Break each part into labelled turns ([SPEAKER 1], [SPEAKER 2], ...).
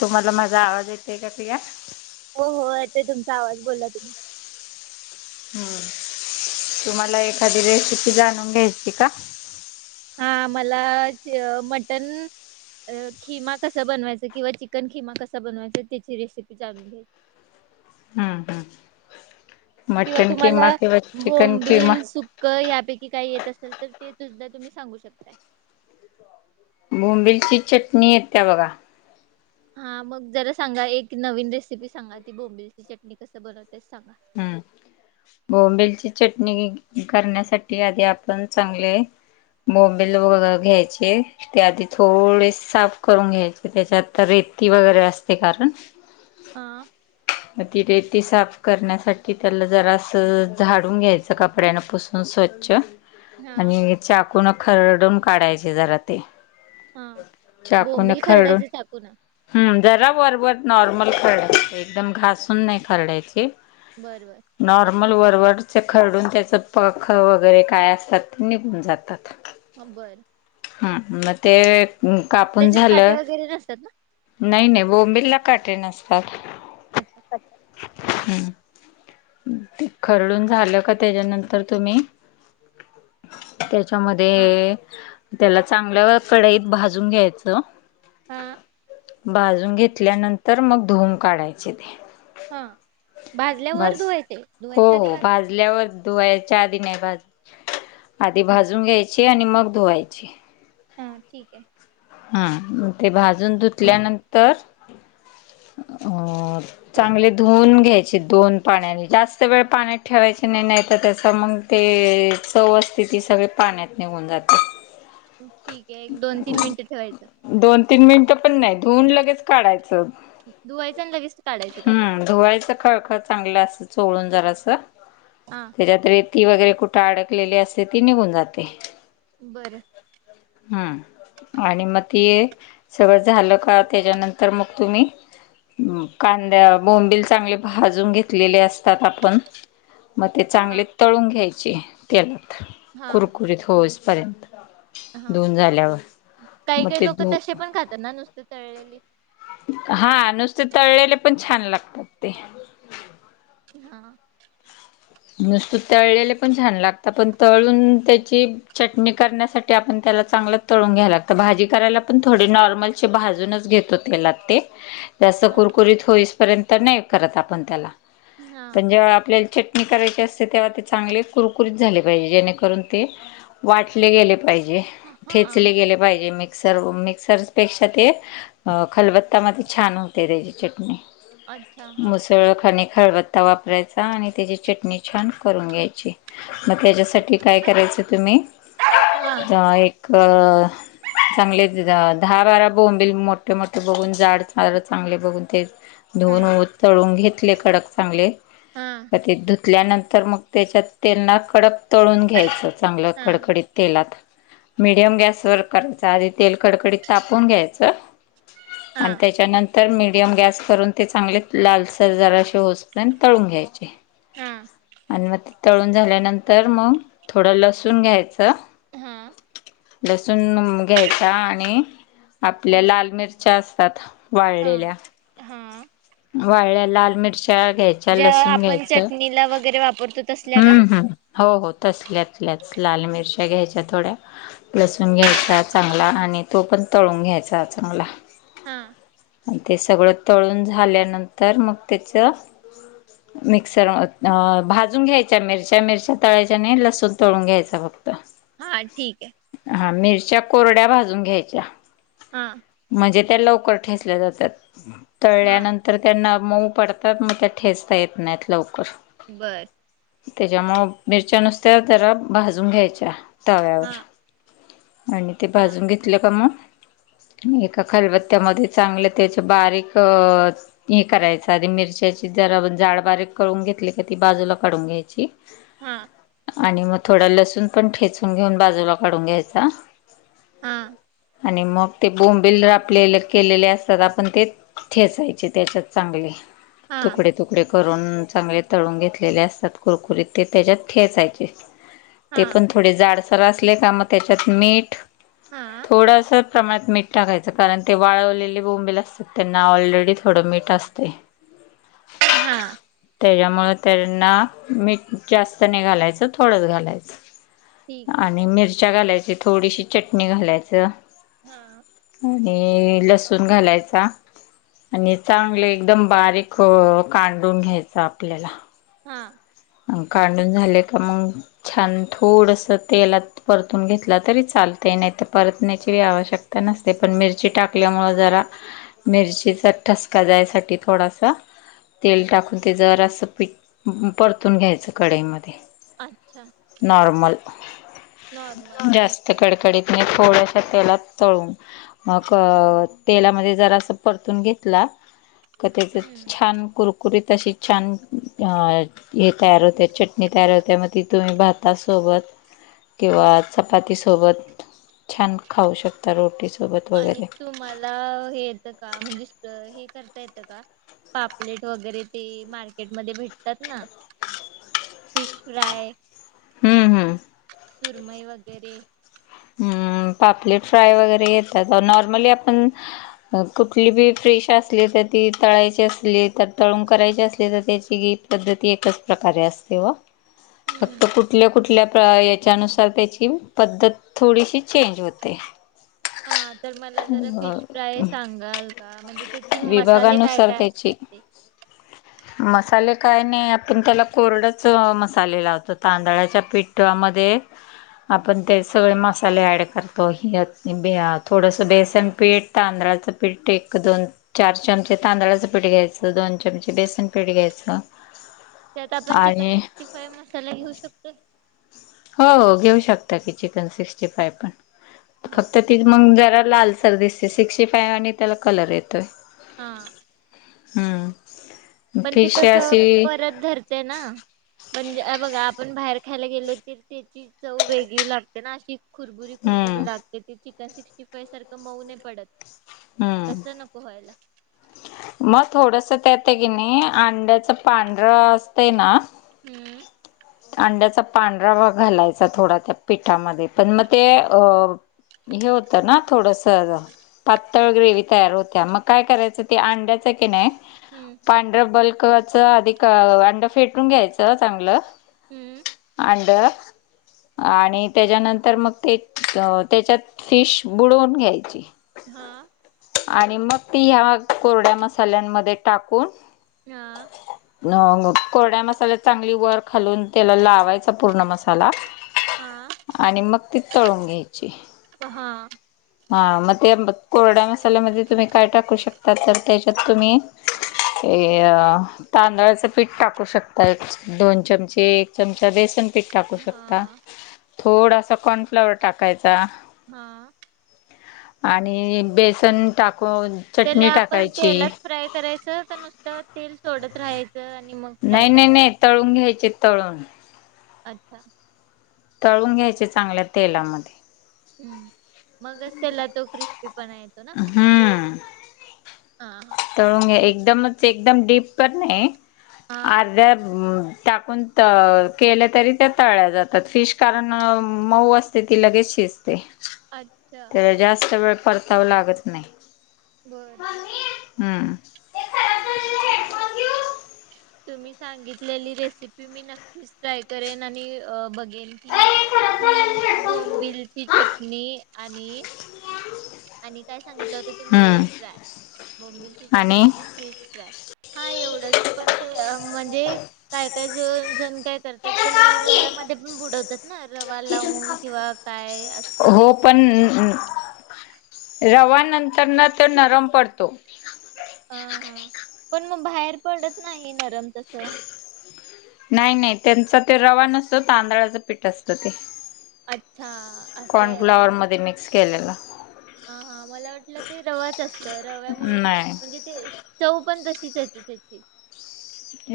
[SPEAKER 1] तुम्हाला माझा आवाज येतोय का प्रिया
[SPEAKER 2] हो हो येत आहे तुमचा आवाज बोला तुम्ही
[SPEAKER 1] हम्म तुम्हाला एखादी रेसिपी जाणून घ्यायची का
[SPEAKER 2] हा मला मटण अ खिमा कसा बनवायचं किंवा चिकन खिमा कसा बनवायच त्याची रेसिपी जाणून घ्या
[SPEAKER 1] हम्म हम्म
[SPEAKER 2] किंवा
[SPEAKER 1] मटन
[SPEAKER 2] तुम्हाला
[SPEAKER 1] किमा किंवा चिकन किमा
[SPEAKER 2] बोंबिल सुक्क यापैकी काही येत असेल तर ते सुद्धा तुम्ही सांगू शकताय
[SPEAKER 1] बोंबिलची चटणी येत्या बघा
[SPEAKER 2] हा मग जरा सांगा एक नवीन रेसिपी सांगा ती बोंबिलची चटणी कस बनवतेत सांगा
[SPEAKER 1] हम्म बोंबलची चटणी करण्यासाठी आधी आपण चांगले बोबिल वगैरे घ्यायचे ते आधी थोडे साफ करून घ्यायचे त्याच्यात तर वगैरे असते कारण
[SPEAKER 2] हा
[SPEAKER 1] मग ती रेती साप करण्यासाठी त्याला जरा असं झाडून घ्यायचं कापड्याना पुसून स्वच्छ
[SPEAKER 2] हा
[SPEAKER 1] आणि चाकूनं खरडून काढायचे जरा ते
[SPEAKER 2] हा
[SPEAKER 1] चाकूने
[SPEAKER 2] बोंबिल
[SPEAKER 1] खरडून
[SPEAKER 2] खरडायचे चाकून
[SPEAKER 1] हम्म जरा वर नॉर्मल खरडायच एकदम घासून नाही खरडची
[SPEAKER 2] बर बर
[SPEAKER 1] नॉर्मल वरवर खरडून त्याचं पंख वगैरे काय असतात ते निघून जातात
[SPEAKER 2] हा बर
[SPEAKER 1] हा मग ते कापून
[SPEAKER 2] त्याच्यात काटे
[SPEAKER 1] झालं
[SPEAKER 2] वगैरे नसतात ना
[SPEAKER 1] नाही नाही बोंबिलला काठे नसतात
[SPEAKER 2] अच्छा
[SPEAKER 1] हम् ते खरडून झालं का त्याच्यानंतर तुम्ही.
[SPEAKER 2] हा
[SPEAKER 1] त्याच्यामध्ये त्याला चांगल्या कढाईत भाजून घ्यायचं.
[SPEAKER 2] हा.
[SPEAKER 1] बाजून घेतल्यानंतर मग धूम काढायचे ते.
[SPEAKER 2] हा भाजल्यावरर
[SPEAKER 1] भाज
[SPEAKER 2] धु.
[SPEAKER 1] हो हो भाजल्यावर धुवा च दि नाही भाज. आधी भाजून घ्यायची आणि मग धुवायचे.
[SPEAKER 2] हा ठीक आहे.
[SPEAKER 1] हा ते भाजून धुतल्यानंतर अ. चांगले धुवून घ्यायचे. द पाण्या जास्त वेळ पाण्यात ठेवाय नाही नाही त्या. सगळे पाण्यात निघून जाते.
[SPEAKER 2] ठीक आहे एक दोन तीन मिनिटं ठेवायचं.
[SPEAKER 1] धुून लगेच काढायचं.
[SPEAKER 2] धुवायचं आणि लगेच काढायचं काय
[SPEAKER 1] हम्म धुवायचं खळखळ चांगलं अस चोळून जरा अस.
[SPEAKER 2] हा
[SPEAKER 1] त्याच्यात रेती वगैरे कुठे अडकलेली असते ती निघून जाते.
[SPEAKER 2] बरं.
[SPEAKER 1] हम्म. आणि मग ते सगळं झालं का त्याच्यानंतर मग तुम्ही. कांद्या बोंबिल चांगले भाजून घेतलेले असतात आपण‌‌. मग ते
[SPEAKER 2] हा
[SPEAKER 1] चांगले तळून घ्यायचे तेलात
[SPEAKER 2] हा
[SPEAKER 1] कुरकुरीत होच. पर्यंत.
[SPEAKER 2] हा काही काही
[SPEAKER 1] ते
[SPEAKER 2] लोक
[SPEAKER 1] धु
[SPEAKER 2] तसे पण खातात ना नुसते तळलेली.
[SPEAKER 1] हा नुसते तळलेले पण छान लागतात ते.
[SPEAKER 2] हा‌.
[SPEAKER 1] नुसत तळलेले पण छान लागत पण तळून त्याची चटणी करण्यासाठी आपण. त्या चांगलं तून घ्या लागत भाजी करायला पण थोडी नॉर्मल भाजूनच घेतो त्याला ते. जास्त
[SPEAKER 2] हा
[SPEAKER 1] कुरकुरीत होईसपर्यंत नाही करत आपण त्याला
[SPEAKER 2] हा
[SPEAKER 1] पण जे्हा आपल्या. करायचे असते तेव्हा ते चांगले कुरकुरीत झाले पाहिजे जेणेकरून ते वाटले गेले.
[SPEAKER 2] हा हा
[SPEAKER 1] ठेचले गेले पाहिजे मिक्सर मिक्सर पेक्षा ते खलबत. आता मी छान होते त्याची चटणी
[SPEAKER 2] अच्छा हा
[SPEAKER 1] मुसळ खनिक. खळबत्ता वापरायचा आणि त्याची चटणी छान करून घ्यायची. मग त्याच्यासाठी काय करायचं तुम्ही
[SPEAKER 2] हा
[SPEAKER 1] एक. का. चांगले दहा बारा बोंबल मोठे मोठे बघून झाड चांगले बघून ते.
[SPEAKER 2] हा
[SPEAKER 1] धुन चळून घेतले कडक चांगले
[SPEAKER 2] हा हा
[SPEAKER 1] ते. तल्यानंतर मग त्याच्यात तेलना कडक तळून घ्यायचं चांगलं
[SPEAKER 2] हा
[SPEAKER 1] कडकडीत तेलात. मीडियम गॅस वर करायच आधी तेल कडकडीत तापून घ्यायचं. आणि
[SPEAKER 2] हा
[SPEAKER 1] त्याच्यानंतर. तर मडियम गॅस करून ते चांगले लालसर जरा असे होत तळून घ्यायचे.
[SPEAKER 2] हम.
[SPEAKER 1] आणि मग ते तळून झाल्यानंतर मग थोडं लसून घ्यायचं.
[SPEAKER 2] हा हा
[SPEAKER 1] लसूण घ्यायचा आणि आपल्या
[SPEAKER 2] हा
[SPEAKER 1] लाल मिरच्या असतात. वाळलेल्या
[SPEAKER 2] हा
[SPEAKER 1] वाळल्या लाल मिरच्या घ्यायच्या लसूण घ्यायच.
[SPEAKER 2] नला वगैरे वापरतो असल्या का.
[SPEAKER 1] हो हो तसल्याच लच लाल मिरच्या घ्यायच्या थोड्या लसूण घ्यायच्या चांगला आणि. आणि तो पण तळून घ्यायचा चगला.
[SPEAKER 2] हम.
[SPEAKER 1] आणि ते सगळं तळून झाल्यानंतर मग त्याचं मिक्सर. अ भाजून घ्यायच्या मिरच्या मिरच्या तळायच्या आणि लसूण तळून घ्यायचा फक्त.
[SPEAKER 2] हा ठीक आहे
[SPEAKER 1] हा मिरच्या कोरड्या भाजून घ्यायच्या
[SPEAKER 2] हा
[SPEAKER 1] म्हणजे त्या लवकर ठेसल्या जातात
[SPEAKER 2] हा
[SPEAKER 1] तळल्यानंतर त्यांना मऊ पडतात मग त्या ठेचता येत नाहीत लवकर
[SPEAKER 2] बर
[SPEAKER 1] त्याच्यामु मिरच्या नुसत्या जरा भाजून घ्यायच्या
[SPEAKER 2] हा
[SPEAKER 1] तव्यावर आणि ते
[SPEAKER 2] हा
[SPEAKER 1] भाजून घेतलं का मग एका खलबत्त्यामध्ये चांगलं त्याच बारीक हे करायच आधी मिरच्याची जरा जाड बारीक करून घेतली का ती बाजूला काढून घ्यायची
[SPEAKER 2] हम्
[SPEAKER 1] आणि मग थोडा लसूण पण ठेचून घेऊन बाजूला काढून घ्यायचा
[SPEAKER 2] हम
[SPEAKER 1] आणि मग ते बोंबिल आपले केलेले असतात आपण ते ठेचायचे त्याच्यात चांगले
[SPEAKER 2] हा
[SPEAKER 1] तुकडे तुकडे करून चांगले तून घेतले असतात कुकुरीत त्याच्यात ठेचायचे ते
[SPEAKER 2] हा
[SPEAKER 1] पण थोडे जाड स असले का मग त्याच्यात मीठ
[SPEAKER 2] हा
[SPEAKER 1] थोडंसं प्रमाणात मीठ टाकायचं कारण ते वाळवलेले बोंबेल असतात त्यांना ऑलरेडी थोडं मीठ असते हम्
[SPEAKER 2] हा
[SPEAKER 1] त्याच्यामुळे त्यांना मीठ जास्त नाही घालायचं थोडंच घालायचं
[SPEAKER 2] ठीक आहे
[SPEAKER 1] आणि मिरच्या घालायची थोडीशी चटणी घालायच
[SPEAKER 2] हा
[SPEAKER 1] आणि लसूण घालायचा आणि चांगले एकदम बारीक कांडून घ्यायच आपल्याला
[SPEAKER 2] हा
[SPEAKER 1] कांडून झाले का मग छान थोडस तेलात परतून घेतला तरी चालत ते नाही तर परतण्याची आवश्यकता नसते पण मिरची टाकल्यामुं जरा मिरचीचा ठसका जायसाठी थोडासा तेल टाकून ते जर असं पिठ परतून घ्यायचं कढईमध्ये
[SPEAKER 2] अच्छा
[SPEAKER 1] नॉर्मल
[SPEAKER 2] नॉर्मल ठीक
[SPEAKER 1] जास्त
[SPEAKER 2] आहे
[SPEAKER 1] कडकडीत नाही थोड्या त्या तेलात तळून मग तेलामध्ये जरा अस परतून घेतला क त्याच
[SPEAKER 2] हम्म
[SPEAKER 1] छान कुरकुरीत अशी छान अ हे तयार होत चटणी तयार होत्या मग तिथुम्ही भातासोबत किंवा चपाती सोबत छान खाऊ शकता रोटी
[SPEAKER 2] आणि तुम्हाला हे येतं का म्हणजे हे करता येत का पापलेट वगैरे ते मार्केटमध्येध्ये भेटतात ना फिश फ्राय
[SPEAKER 1] हम्म हम्म
[SPEAKER 2] सुरमई वगैरे
[SPEAKER 1] हम्म पापलेट फ्राय वगैरे येतात नॉर्मली आपण कुठली बी फिश असली त तळायची असली तर तळून करायचे असले तर त्याची गी पद्धती एकच प्रकारे असते व फक्त
[SPEAKER 2] हम्म
[SPEAKER 1] कुठल्या कुठल्या याच्यानुसार त्याची पद्धत थोडीशी चेंज होते
[SPEAKER 2] हा तर मला जरा फिश
[SPEAKER 1] अ
[SPEAKER 2] फ्राय सांगाल का म्हणजे त्याथ मसाले काय काय असतात ते
[SPEAKER 1] ह मसाले काय नाही आपण त्याला कोरडच मसाले लावतो तांदळाच्या पिठमध्ये आप सगळे मसाले ॲड करतो त्यात थोडंसं बेसन पिठ तांदळाचं पिठते दोन चार चमचे तांदळाचं पीठ घ्यायचं दोन चमचे बेसन पीठ घ्यायचं
[SPEAKER 2] त्यात आपण चिकन
[SPEAKER 1] आणि
[SPEAKER 2] टिक़ी फ्राय मसाला घेऊ शकतो
[SPEAKER 1] हो हो घेऊ शकता की चिकन सिक्टी फाय पण
[SPEAKER 2] हा
[SPEAKER 1] फक्त ती मग जरा लाल र दिसते सिक्स्टी फायव आणि त्याला कलर येतोय
[SPEAKER 2] ह
[SPEAKER 1] हम्म
[SPEAKER 2] पण ती
[SPEAKER 1] फिश
[SPEAKER 2] तस
[SPEAKER 1] अशी
[SPEAKER 2] परत धरते ना म्हणजे बघा आपण बाहेर खायला गेलो तर त्याची चव वेगळी लागते ना अशी खुरबुरी खुरबुरी
[SPEAKER 1] हम्म
[SPEAKER 2] लागते ती चिकन सिक्स्टी फाई सारखं मऊ नाही पडत कस
[SPEAKER 1] हम्म
[SPEAKER 2] न पोहायला
[SPEAKER 1] मग थोडस त्याेतं की नाही अंड्याच पांढरं असत ना
[SPEAKER 2] हम्म
[SPEAKER 1] अंड्याचा पांढरा भाग घालायचा थोडा त्या पिठामध्ये पण मग ते अ हे होतं ना थोडस पातळ ग्रेवी तयार होत्या मग काय करायचं तेअंड्याचा किनाय
[SPEAKER 2] हम्म
[SPEAKER 1] पांढरा बल् च अधिक अंड फेटून घ्यायचं चांगलं
[SPEAKER 2] हम्म
[SPEAKER 1] आड आणि त्याच्यानंतर मग ते त्याच्यात फिश बुडवून घ्यायची.
[SPEAKER 2] हा
[SPEAKER 1] आणि मग ती ह्या कोरड्या मसाल्यांमध्ये टाकून
[SPEAKER 2] हा
[SPEAKER 1] अ कोरड्या मसाल्या चांगली वर खालून त्याला लावायचा पूर्ण मसाला
[SPEAKER 2] हा
[SPEAKER 1] आणि मग ती तळून घ्यायची
[SPEAKER 2] हा
[SPEAKER 1] हा मग ते कोरड्या मसाल्यामध्ये तुम्ही काय टाकू शकता तर त्याच्यात तुम्ही ते तांदळाचं पीठ टाकू शकता दोन चमचे एक चमचा बेसन पीक टाकू शकता
[SPEAKER 2] हा
[SPEAKER 1] थोडासा कॉर्नफ्लावर टाकायचा
[SPEAKER 2] हा
[SPEAKER 1] आणि बेसन टाक
[SPEAKER 2] त्याला आपण तेलात फ्राय करायचं का नुसत तेल सोडत राहायचं आणि मग फ्राय
[SPEAKER 1] नाही नाही
[SPEAKER 2] करायचं.
[SPEAKER 1] नाही तळून घ्यायचे तळून
[SPEAKER 2] अच्छा
[SPEAKER 1] तळून घ्यायचे चांगल्या तेलामध्ये
[SPEAKER 2] हम् मगच त्याला तो क्रिस्पी पणा येतो ना
[SPEAKER 1] हम्म
[SPEAKER 2] हा हा
[SPEAKER 1] तळून घ्या एकदमच एकदम डीप पण नाही
[SPEAKER 2] हा
[SPEAKER 1] अर्ध्या टाकून केलं तरी त्या तळल्या जातात फिश कारण मऊ असते ती लगेच शिजते
[SPEAKER 2] अच्छा
[SPEAKER 1] त्याला जास्त वेळ परतावं लागत नाही
[SPEAKER 2] बर
[SPEAKER 1] हम्
[SPEAKER 2] तुम्ही सांगितलेली रेसिपी मी नक्कीच ट्राय करेन आणि बघ. बोंबिलची चटणी आणि
[SPEAKER 1] [unintelligible]
[SPEAKER 2] आणि काय सांगितलं होतं, तुम्ही
[SPEAKER 1] हम्म
[SPEAKER 2] फिश फ्राय. बोंबिल ची चटणी आणि फिश फ्राय हा एवढंच. पण ते म्हणजे, काय काय जो जण काय करतात, त्याला
[SPEAKER 1] तिथून
[SPEAKER 2] रव्यामध्ये पण बुडवतात. हा रवा लावून,
[SPEAKER 1] काप.
[SPEAKER 2] किंवा काय असतं ते?
[SPEAKER 1] रवानंतर ना तो नरम पडतो.
[SPEAKER 2] हा हा, पण मग बाहेर पडत नाही, नरम तसं
[SPEAKER 1] नाही नाही, त्यांचा तो रवा नसतो तांदळाचं पीठ असतं ते.
[SPEAKER 2] अच्छा
[SPEAKER 1] कॉर्नफ्लावर मध्ये मिक्स केलेला.
[SPEAKER 2] हां हां मला वाटलं ते रवाच असतं रव्यामुळं
[SPEAKER 1] नाही.
[SPEAKER 2] म्हणजे, ते चव पण तशीच येते. कशाची?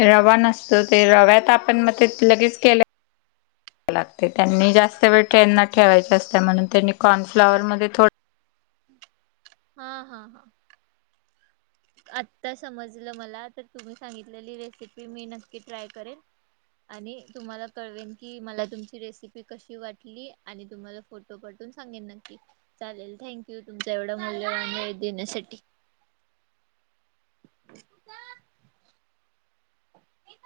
[SPEAKER 1] रवा नसतो ते रव्यात आपण मग ते लगेच केलं लागतंय त्यांनी जास्त वेळ त्यांना ठेवायचं असतयं, म्हणून त्यांनी कॉर्नफ्लावर मध्ये थोड
[SPEAKER 2] हां हां हां.
[SPEAKER 1] [inaudible]
[SPEAKER 2] आत्ता समजलं मला, तर तुम्ही सांगितलेली रेसिपी मी नक्की ट्राय करेन. आणि तुम्हाला कळवेन, की मला तुमची रेसिपी कशी वाटली आणि तुम्हाला फोटो पाठवेन. सांगेन नक्की चालेल, थँक यू! तुमचा एवढा मूल्यवान वेळ देण्यासाठी. [unintelligible]